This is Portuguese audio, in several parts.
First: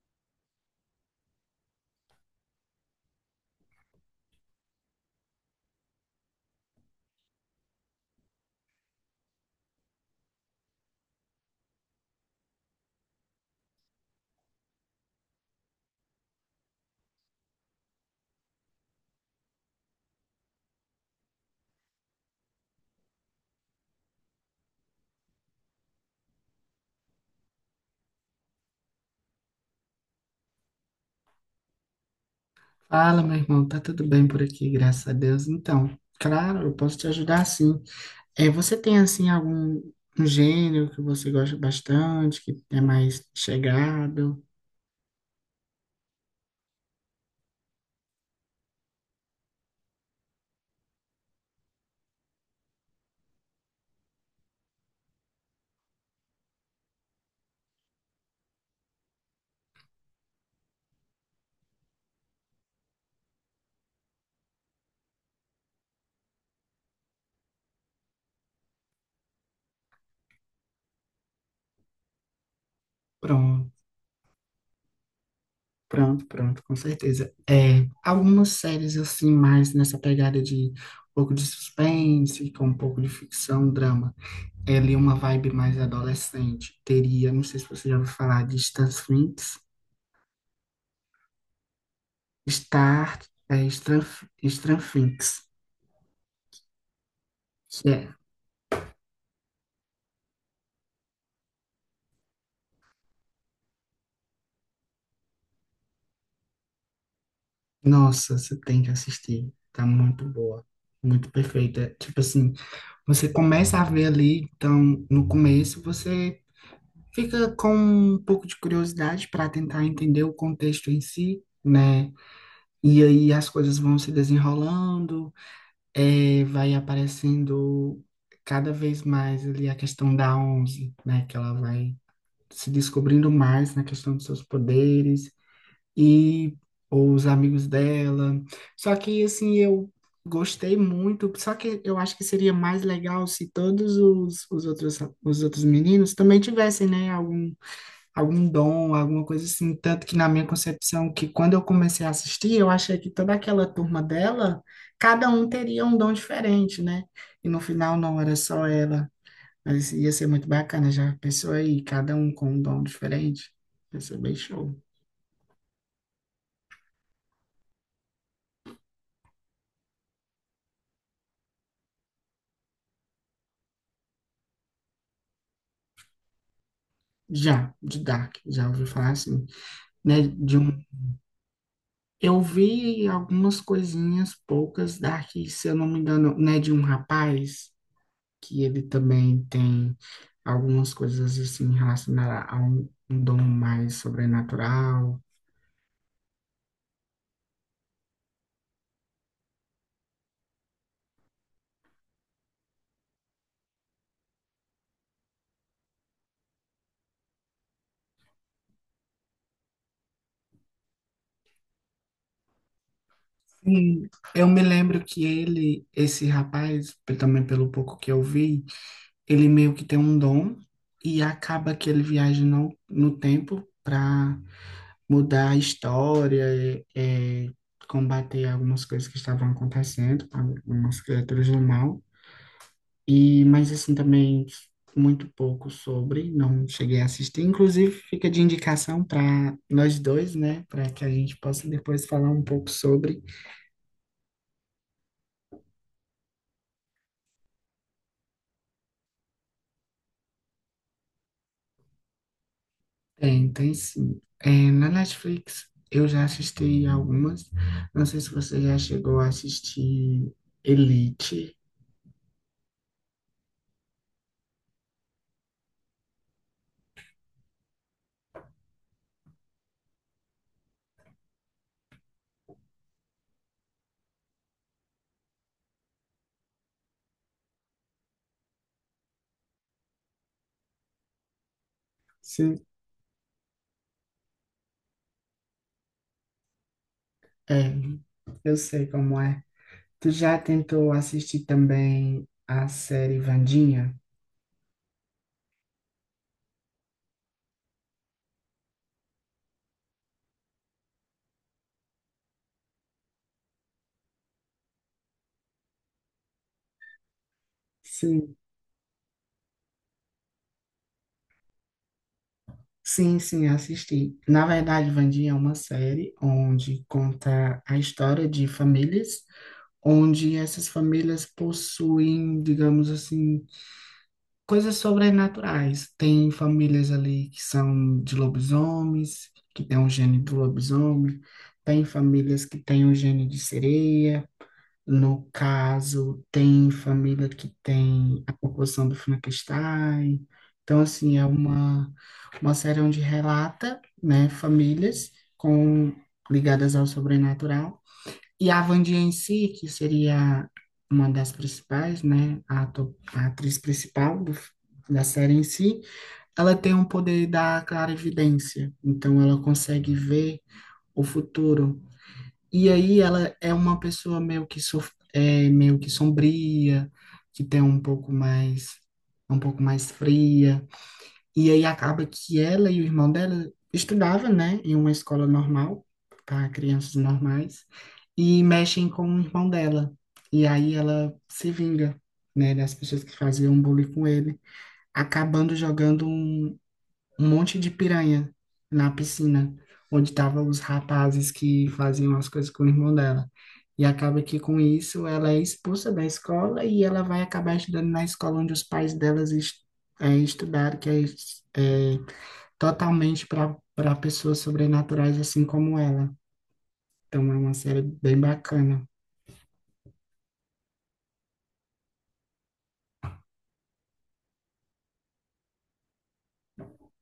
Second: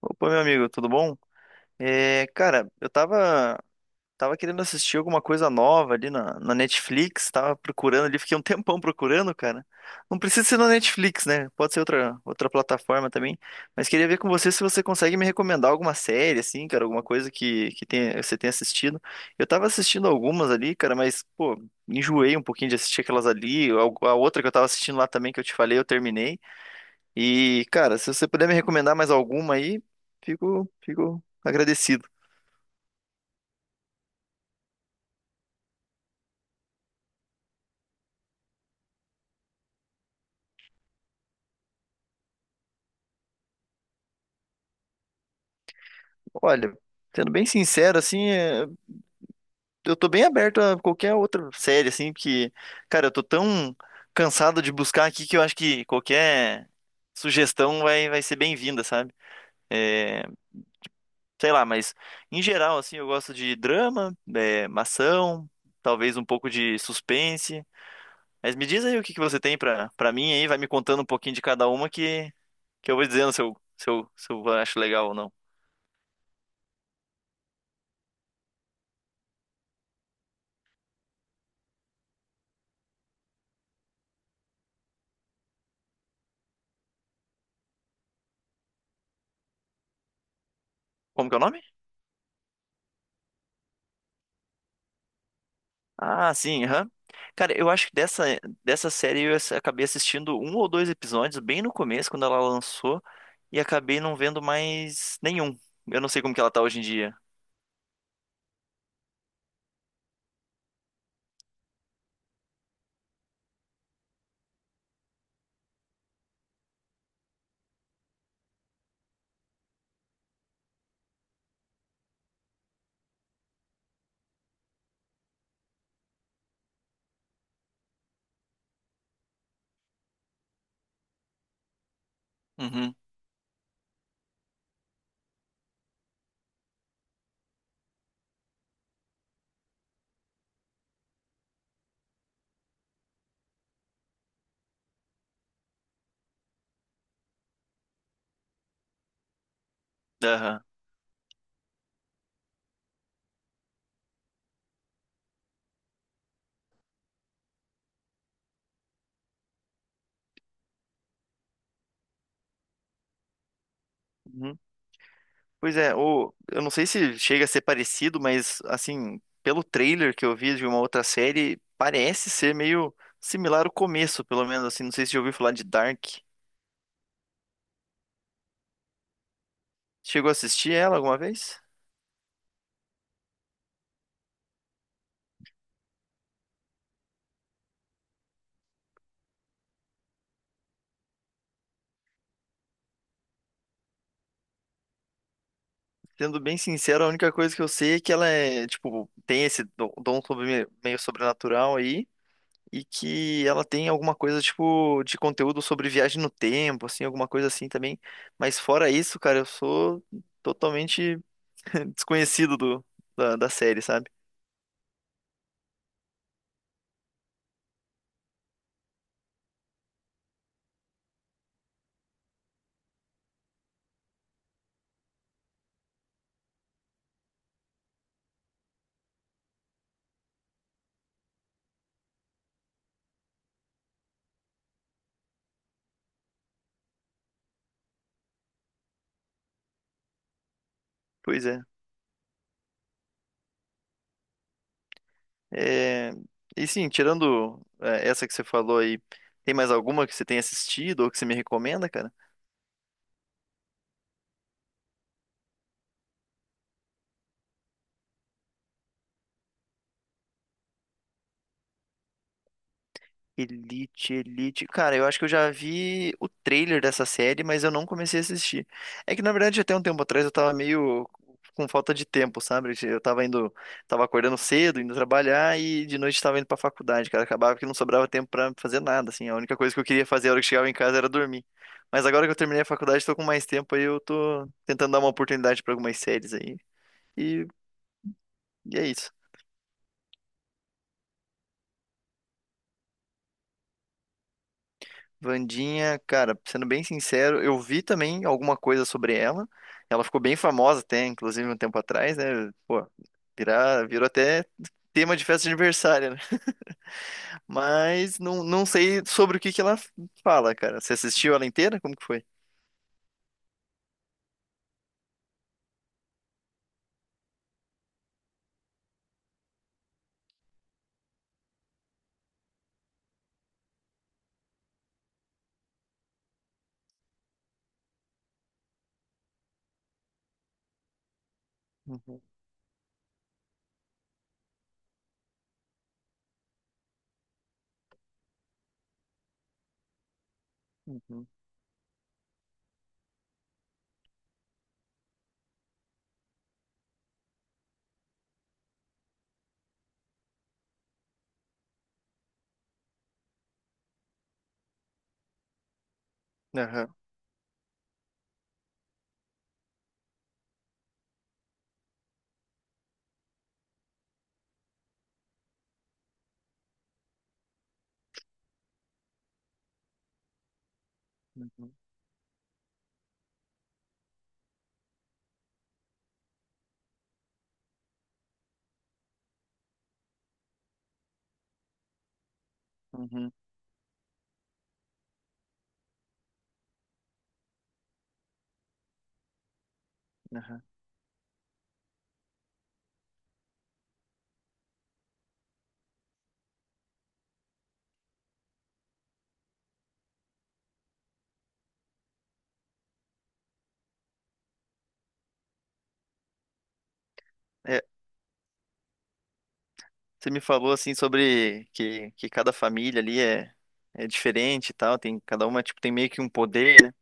Opa, meu amigo, tudo bom? Cara, tava querendo assistir alguma coisa nova ali na Netflix, tava procurando ali, fiquei um tempão procurando, cara. Não precisa ser na Netflix, né? Pode ser outra plataforma também, mas queria ver com você se você consegue me recomendar alguma série, assim, cara, alguma coisa que tenha, você tenha assistido. Eu tava assistindo algumas ali, cara, mas, pô, enjoei um pouquinho de assistir aquelas ali. A outra que eu tava assistindo lá também, que eu te falei, eu terminei. E, cara, se você puder me recomendar mais alguma aí, fico agradecido. Fala, meu irmão, tá tudo bem por aqui, graças a Deus. Então, claro, eu posso te ajudar sim. Você tem assim algum um gênero que você gosta bastante, que é mais chegado? Olha, sendo bem sincero, assim, eu tô bem aberto a qualquer outra série, assim, porque, cara, eu tô tão cansado de buscar aqui que eu acho que qualquer sugestão vai ser bem-vinda, sabe? É, Sei lá, mas em geral, assim, eu gosto de drama, ação, talvez um pouco de suspense. Mas me diz aí o que que você tem pra mim aí, vai me contando um pouquinho de cada uma que eu vou dizendo Pronto, se eu acho legal ou não. pronto, com certeza. Algumas séries assim mais nessa pegada de um pouco de suspense, com um pouco de ficção, drama. É ali uma vibe mais adolescente. Teria, não sei se você já ouviu falar de Stan Finks, Como que é o nome? Star, é, Stan, Stan Finks. Ah, sim, aham. Cara, eu acho que dessa série acabei assistindo um ou dois episódios bem no começo, quando ela lançou, e acabei não vendo mais nenhum. Eu não sei como que ela tá hoje em dia. Nossa, você tem que assistir. Tá muito boa, muito perfeita. Tipo assim, você começa a ver ali, então no começo você fica com um pouco de curiosidade para tentar entender o contexto em si, né? E aí as coisas vão se desenrolando, vai aparecendo cada vez mais ali a questão da Onze, né? Que ela vai se Uhum. descobrindo mais na questão dos seus poderes e ou os amigos dela. Só que assim eu gostei muito, só que eu acho que seria mais legal se todos os outros meninos também tivessem, né, algum dom, alguma coisa assim, tanto que na minha Aham. concepção que quando eu comecei a assistir, eu achei que toda aquela turma dela, cada um teria um dom diferente, né? E no final não era só ela. Mas ia ser muito bacana, já pensou aí, cada um com um dom diferente? Ia ser bem Uhum. show. Pois é, eu não sei se chega a ser parecido, mas assim, pelo trailer que eu vi de uma outra série, parece ser meio similar o começo, pelo menos assim. Não sei se já ouviu falar de Dark. Já, de Dark, já ouvi falar assim, né? Chegou a De assistir um, ela alguma vez? eu vi algumas coisinhas poucas Dark, se eu não me engano, né? De um rapaz que ele também tem algumas coisas assim relacionadas a um dom mais sobrenatural. Sendo bem sincero, a única coisa que eu sei é que ela é, tipo, tem esse dom sobre- meio sobrenatural aí, e que ela tem alguma coisa, tipo, de conteúdo sobre viagem no tempo, assim, alguma coisa assim também. Mas fora isso, cara, eu sou totalmente desconhecido da série, Sim, sabe? eu me lembro que ele, esse rapaz, também pelo pouco que eu vi, ele meio que tem um dom e acaba que ele viaja no tempo para mudar a história, combater algumas coisas que estavam acontecendo, algumas criaturas do mal. E, mas assim, também muito pouco sobre, não cheguei a assistir. Inclusive, fica de indicação para nós dois, né? Para que a gente Pois é. possa depois falar um pouco sobre. É, E sim, tirando essa que você falou aí, tem mais alguma que você tenha assistido ou que você me recomenda, cara? Tem, tem sim. Na Netflix, eu já assisti algumas. Não sei se você já chegou a assistir Elite. Elite. Cara, eu acho que eu já vi o trailer dessa série, mas eu não comecei a assistir. É que, na verdade, até um tempo atrás eu tava meio com falta de tempo, sabe? Tava acordando cedo, indo trabalhar e de noite tava indo pra faculdade, cara. Acabava que não sobrava tempo pra fazer nada, assim. A única coisa que eu queria fazer a hora que chegava em casa era dormir. Mas agora que eu terminei a Sim, faculdade, tô com mais tempo aí, eu tô tentando dar uma oportunidade pra algumas séries aí. E, é. Eu e é sei isso. como é. Tu já tentou assistir também a série Vandinha? Vandinha, cara, sendo bem sincero, eu vi também alguma coisa sobre ela. Ela ficou bem famosa até, inclusive, um tempo atrás, né? Pô, virou até tema de festa de aniversário, né? Sim. Não sei sobre o que que ela fala, cara. Você assistiu ela inteira? Como que foi? Sim, sim, assisti. Na verdade, Vandinha é uma série onde conta a história de famílias, onde essas famílias possuem, digamos assim, coisas sobrenaturais. Tem famílias ali que são de lobisomens, que tem o gene do lobisomem, tem Uhum, famílias que têm o gene de sereia. No caso, tem família que tem a proporção do Frankenstein. Então, assim, é uhum, uma série onde relata, né, famílias com ligadas ao sobrenatural. E a Wandinha em si, que seria uma das principais, né, a atriz principal do, da série em si, ela tem um aham, poder da clarividência. Então, ela consegue ver o futuro. E aí ela é uma pessoa meio que meio que sombria, que tem um pouco mais, um pouco mais fria. E aí uhum, acaba que ela e o irmão dela estudava, né, em uma escola normal para crianças normais e mexem com o irmão dela. E aí ela se vinga, né, das pessoas que uhum, faziam bullying com ele, acabando jogando um, um monte de piranha na piscina, onde estavam os aham. rapazes que faziam as coisas com o irmão dela. E acaba que com isso ela é expulsa da escola e ela vai acabar estudando na escola onde os pais delas estudaram, que é totalmente para pessoas sobrenaturais assim como ela. Então é uma série É, bem bacana. você me falou assim que cada família ali é diferente e tal, tem, cada uma tipo, tem meio que um poder.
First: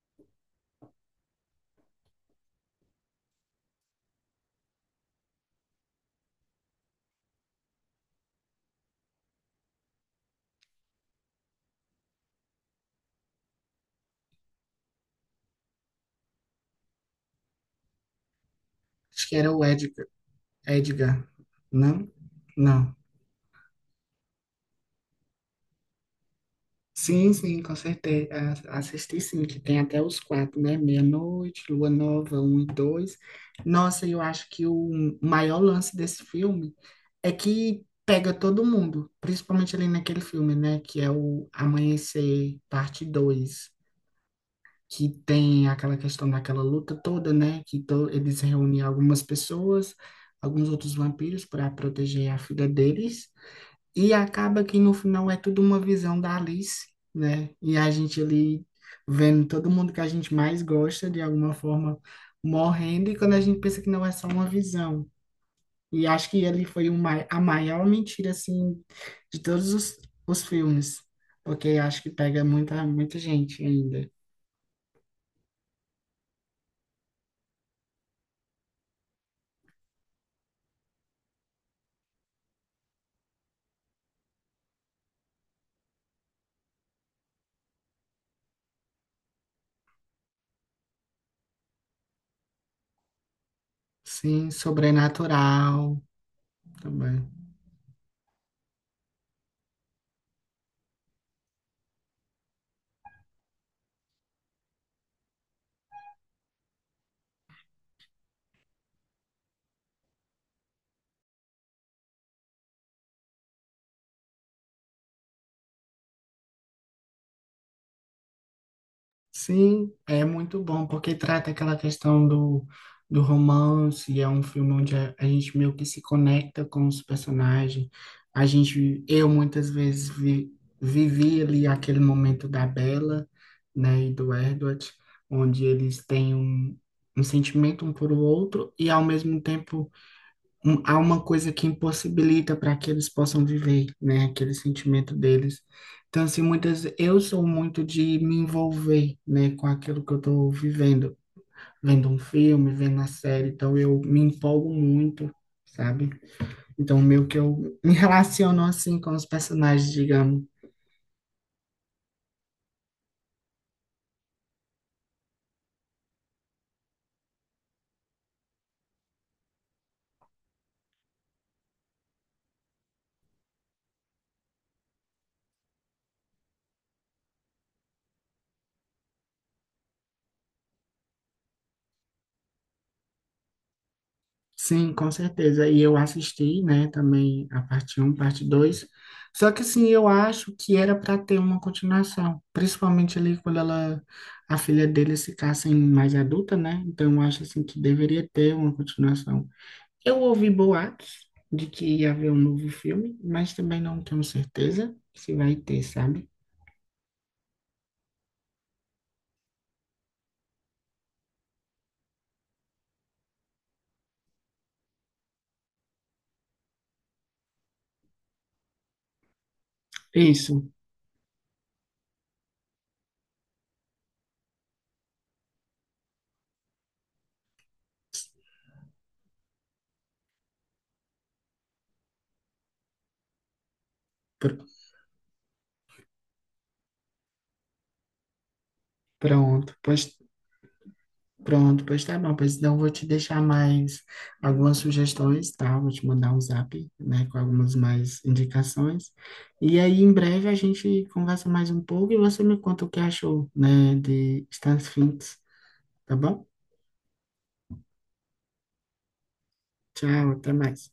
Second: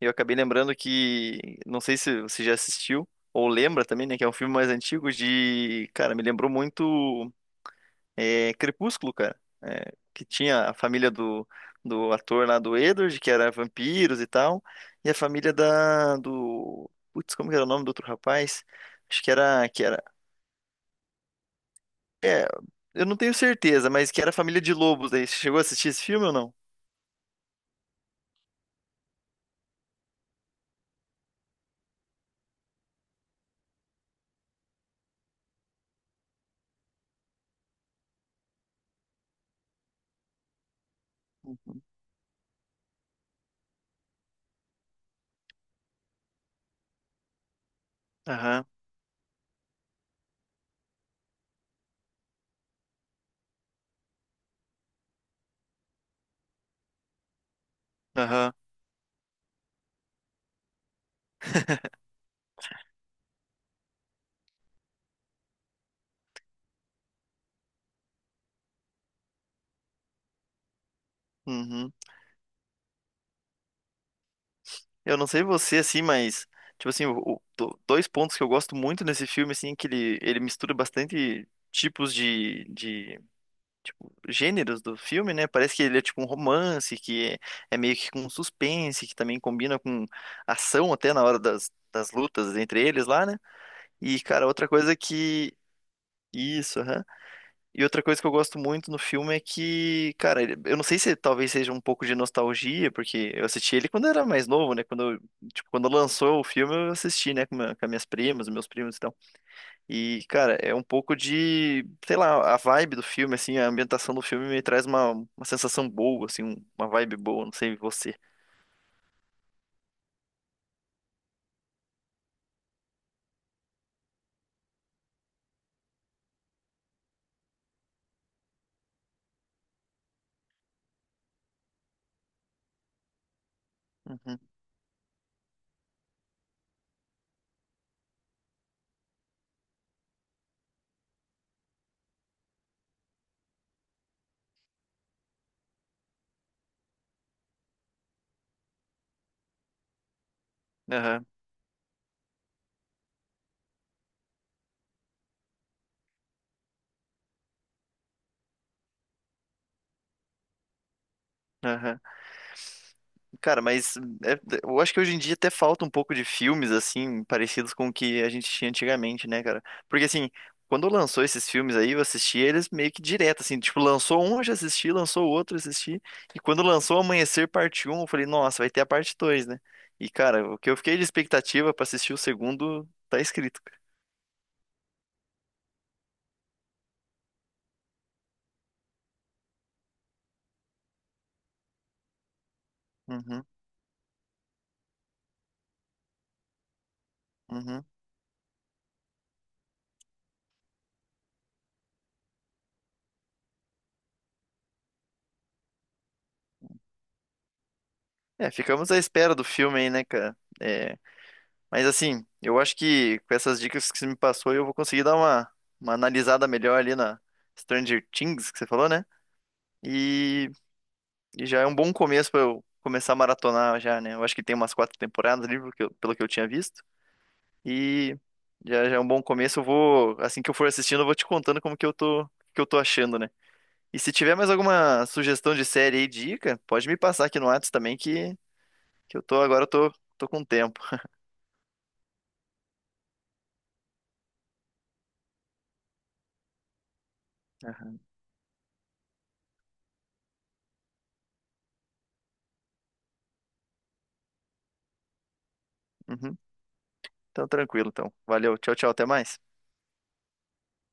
Eu acabei lembrando que, não sei se você já assistiu ou lembra também, né, que é um filme mais antigo de, cara, me lembrou muito Crepúsculo, cara. É, que tinha a família do, do ator lá do Edward, que era vampiros e tal, e a família da do, putz, como que era o nome do outro rapaz? Acho Acho que que era o que era, Edgar, Edgar, não? Não. eu não tenho certeza, mas que era a família de lobos aí. Você chegou a assistir esse filme ou não? Sim, sim, com certeza. Assisti sim, que tem até os quatro, né? Meia-noite, Lua Nova, um e dois. Nossa, eu acho que o maior lance desse filme é que pega todo mundo, principalmente ali naquele filme, né? Que é o Amanhecer, parte dois, que tem aquela questão daquela luta toda, né? Que to eles Aham, reúnem algumas pessoas, alguns outros vampiros para proteger a filha deles. E acaba que no final é tudo uma visão da Alice, né? E a gente aham, ali vendo todo mundo que a gente mais gosta, de alguma forma, morrendo, e quando a gente pensa que não é só uma visão. E acho que ele foi o a maior mentira, assim, de todos os filmes, porque uhum. acho que pega muita, muita gente ainda. Eu não sei você, assim, mas, tipo assim, dois pontos que eu gosto muito nesse filme, assim, é que ele mistura bastante tipos tipo, gêneros do filme, né? Parece que ele é tipo um romance, é meio que com suspense, que também combina com ação até na hora das lutas entre eles lá, né? E, cara, Sim, outra coisa que... Sobrenatural Isso, aham. também. E outra coisa que eu gosto muito no filme é que, cara, eu não sei se talvez seja um pouco de nostalgia, porque eu assisti ele quando eu era mais novo, né? Tipo, quando lançou o filme, eu assisti, né, com as minhas primas, meus primos e tal. E, cara, é um pouco de, sei lá, a vibe do filme, assim, a ambientação do filme me traz uma sensação boa, assim, uma vibe boa, não sei você. Sim, é muito bom, porque trata aquela questão do, do romance, é um filme onde a gente meio que se conecta com os personagens. A gente, eu muitas vezes vivi ali aquele momento da Bella, né, e do Uhum, Edward, onde eles têm um, um sentimento um por o outro, e ao mesmo tempo há uma coisa que impossibilita para que eles possam viver, né, aquele sentimento deles. Então, assim, muitas, eu sou muito de me envolver, né, com aquilo que eu estou vivendo, aham, vendo um filme, vendo a série, então eu me empolgo muito, sabe? Então, meio que eu me relaciono assim com os personagens, digamos. aham. Cara, mas eu acho que hoje em dia até falta um pouco de filmes, assim, parecidos com o que a gente tinha antigamente, né, cara? Porque, assim, quando lançou esses filmes aí, eu assisti eles meio que direto, assim, tipo, lançou um, eu já assisti, lançou o outro, eu assisti. E quando lançou Amanhecer Parte um eu falei, nossa, vai ter a parte dois, né? E, cara, o que eu fiquei de expectativa pra assistir o segundo tá escrito, cara. Sim, com certeza. E eu assisti, né, também a parte um parte dois. Só que assim, eu acho que era para ter uma continuação, principalmente ali Uhum, quando ela a filha dele ficasse mais adulta, né? Então eu acho assim que uhum. deveria ter uma continuação. Eu ouvi boatos de que ia haver um novo filme, mas também não tenho certeza se vai ter, sabe? É, ficamos à espera do filme aí, né, cara? É, mas assim, eu acho que com essas dicas que você me passou, eu vou conseguir dar uma analisada melhor ali na Stranger Things que você falou, né? E, Isso. e já é um bom começo pra eu começar a maratonar já, né? Eu acho que tem umas quatro temporadas ali, pelo que eu tinha visto. E já é um bom começo. Eu vou, assim que eu for assistindo, eu vou te contando como que eu tô achando, né? E se tiver mais Pr- alguma sugestão de série aí, dica, pode me passar aqui no Whats também que eu tô agora eu pronto. tô, Pois tô com tempo. Pronto, pois tá bom. Pois então eu vou te deixar mais algumas sugestões, tá? Vou te mandar um zap, né, com algumas mais indicações. E aí em breve a gente conversa mais um pouco e você me conta o que achou, né, de Stan Sphinx, tá Uhum. bom? Então tranquilo, então. Valeu, tchau, tchau, até mais. Tchau, até mais.